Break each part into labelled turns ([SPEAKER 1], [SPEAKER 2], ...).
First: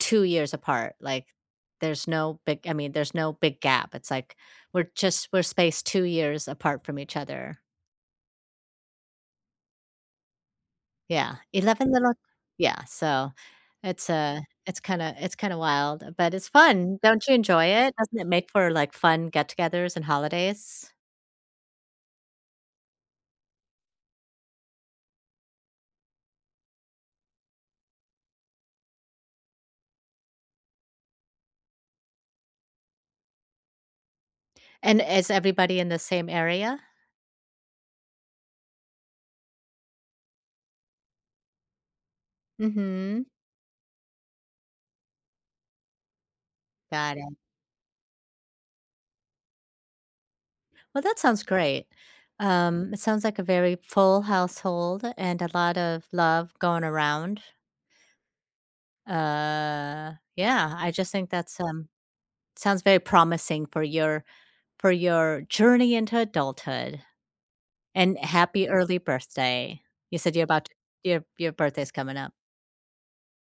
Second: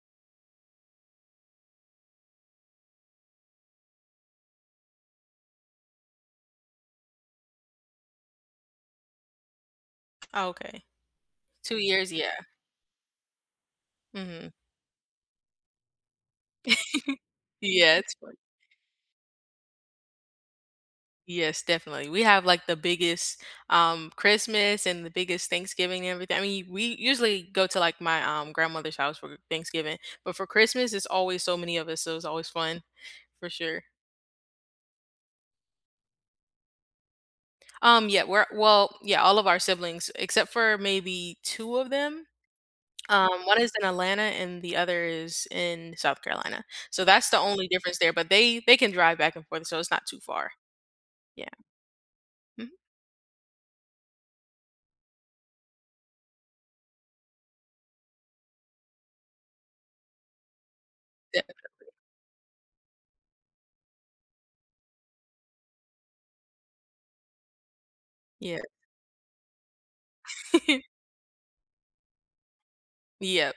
[SPEAKER 1] 2 years apart, like, there's no big I mean, there's no big gap. It's like, we're just we're spaced 2 years apart from each other.
[SPEAKER 2] Okay.
[SPEAKER 1] Yeah,
[SPEAKER 2] 2
[SPEAKER 1] 11
[SPEAKER 2] years,
[SPEAKER 1] little
[SPEAKER 2] yeah.
[SPEAKER 1] Yeah, so it's a
[SPEAKER 2] Mhm.
[SPEAKER 1] it's kinda it's kinda wild, uh, but it's fun. Don't you enjoy it?
[SPEAKER 2] Yeah, it's
[SPEAKER 1] Doesn't it
[SPEAKER 2] fun.
[SPEAKER 1] make for, like, fun get togethers and holidays?
[SPEAKER 2] Yes, definitely. We have, like, the biggest, um, Christmas and the biggest Thanksgiving and everything I mean, we usually go to, like, my, um, grandmother's house for Thanksgiving. But for Christmas it's always so many of us, so it's always fun, for sure.
[SPEAKER 1] And is everybody in the same area?
[SPEAKER 2] Um, yeah, we're well, yeah, all of our siblings except for maybe 2 of them.
[SPEAKER 1] Mhm.
[SPEAKER 2] Um, 1 is in Atlanta and the other is in South Carolina. So,
[SPEAKER 1] Got
[SPEAKER 2] that's
[SPEAKER 1] it.
[SPEAKER 2] the only difference there, but they they can drive back and forth, so it's not too far.
[SPEAKER 1] Well, that sounds
[SPEAKER 2] Yeah.
[SPEAKER 1] great.
[SPEAKER 2] Mhm.
[SPEAKER 1] Um, it sounds like a very full household, and a lot of love going around. Uh, yeah. I just think
[SPEAKER 2] That
[SPEAKER 1] that's, um
[SPEAKER 2] [unintelligible]
[SPEAKER 1] sounds very promising for your for your journey into adulthood. And
[SPEAKER 2] Yeah.
[SPEAKER 1] happy early birthday. You said you're about t your your birthday's coming up.
[SPEAKER 2] Yep.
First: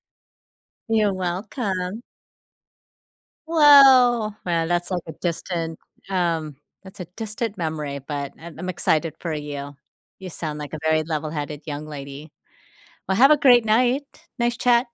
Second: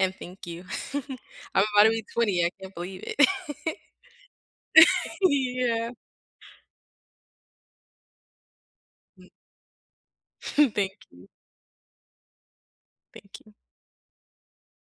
[SPEAKER 2] And thank you.
[SPEAKER 1] You're
[SPEAKER 2] I'm about to
[SPEAKER 1] welcome!
[SPEAKER 2] be 20, I can't believe it.
[SPEAKER 1] Whoa. Well, that's, like, a distant,
[SPEAKER 2] Yeah.
[SPEAKER 1] um that's a distant memory, but I'm I'm excited
[SPEAKER 2] Hmm.
[SPEAKER 1] for you. You sound like a
[SPEAKER 2] Thank
[SPEAKER 1] very
[SPEAKER 2] you.
[SPEAKER 1] level-headed young lady. Well, have a
[SPEAKER 2] Thank you.
[SPEAKER 1] great night. Nice chat.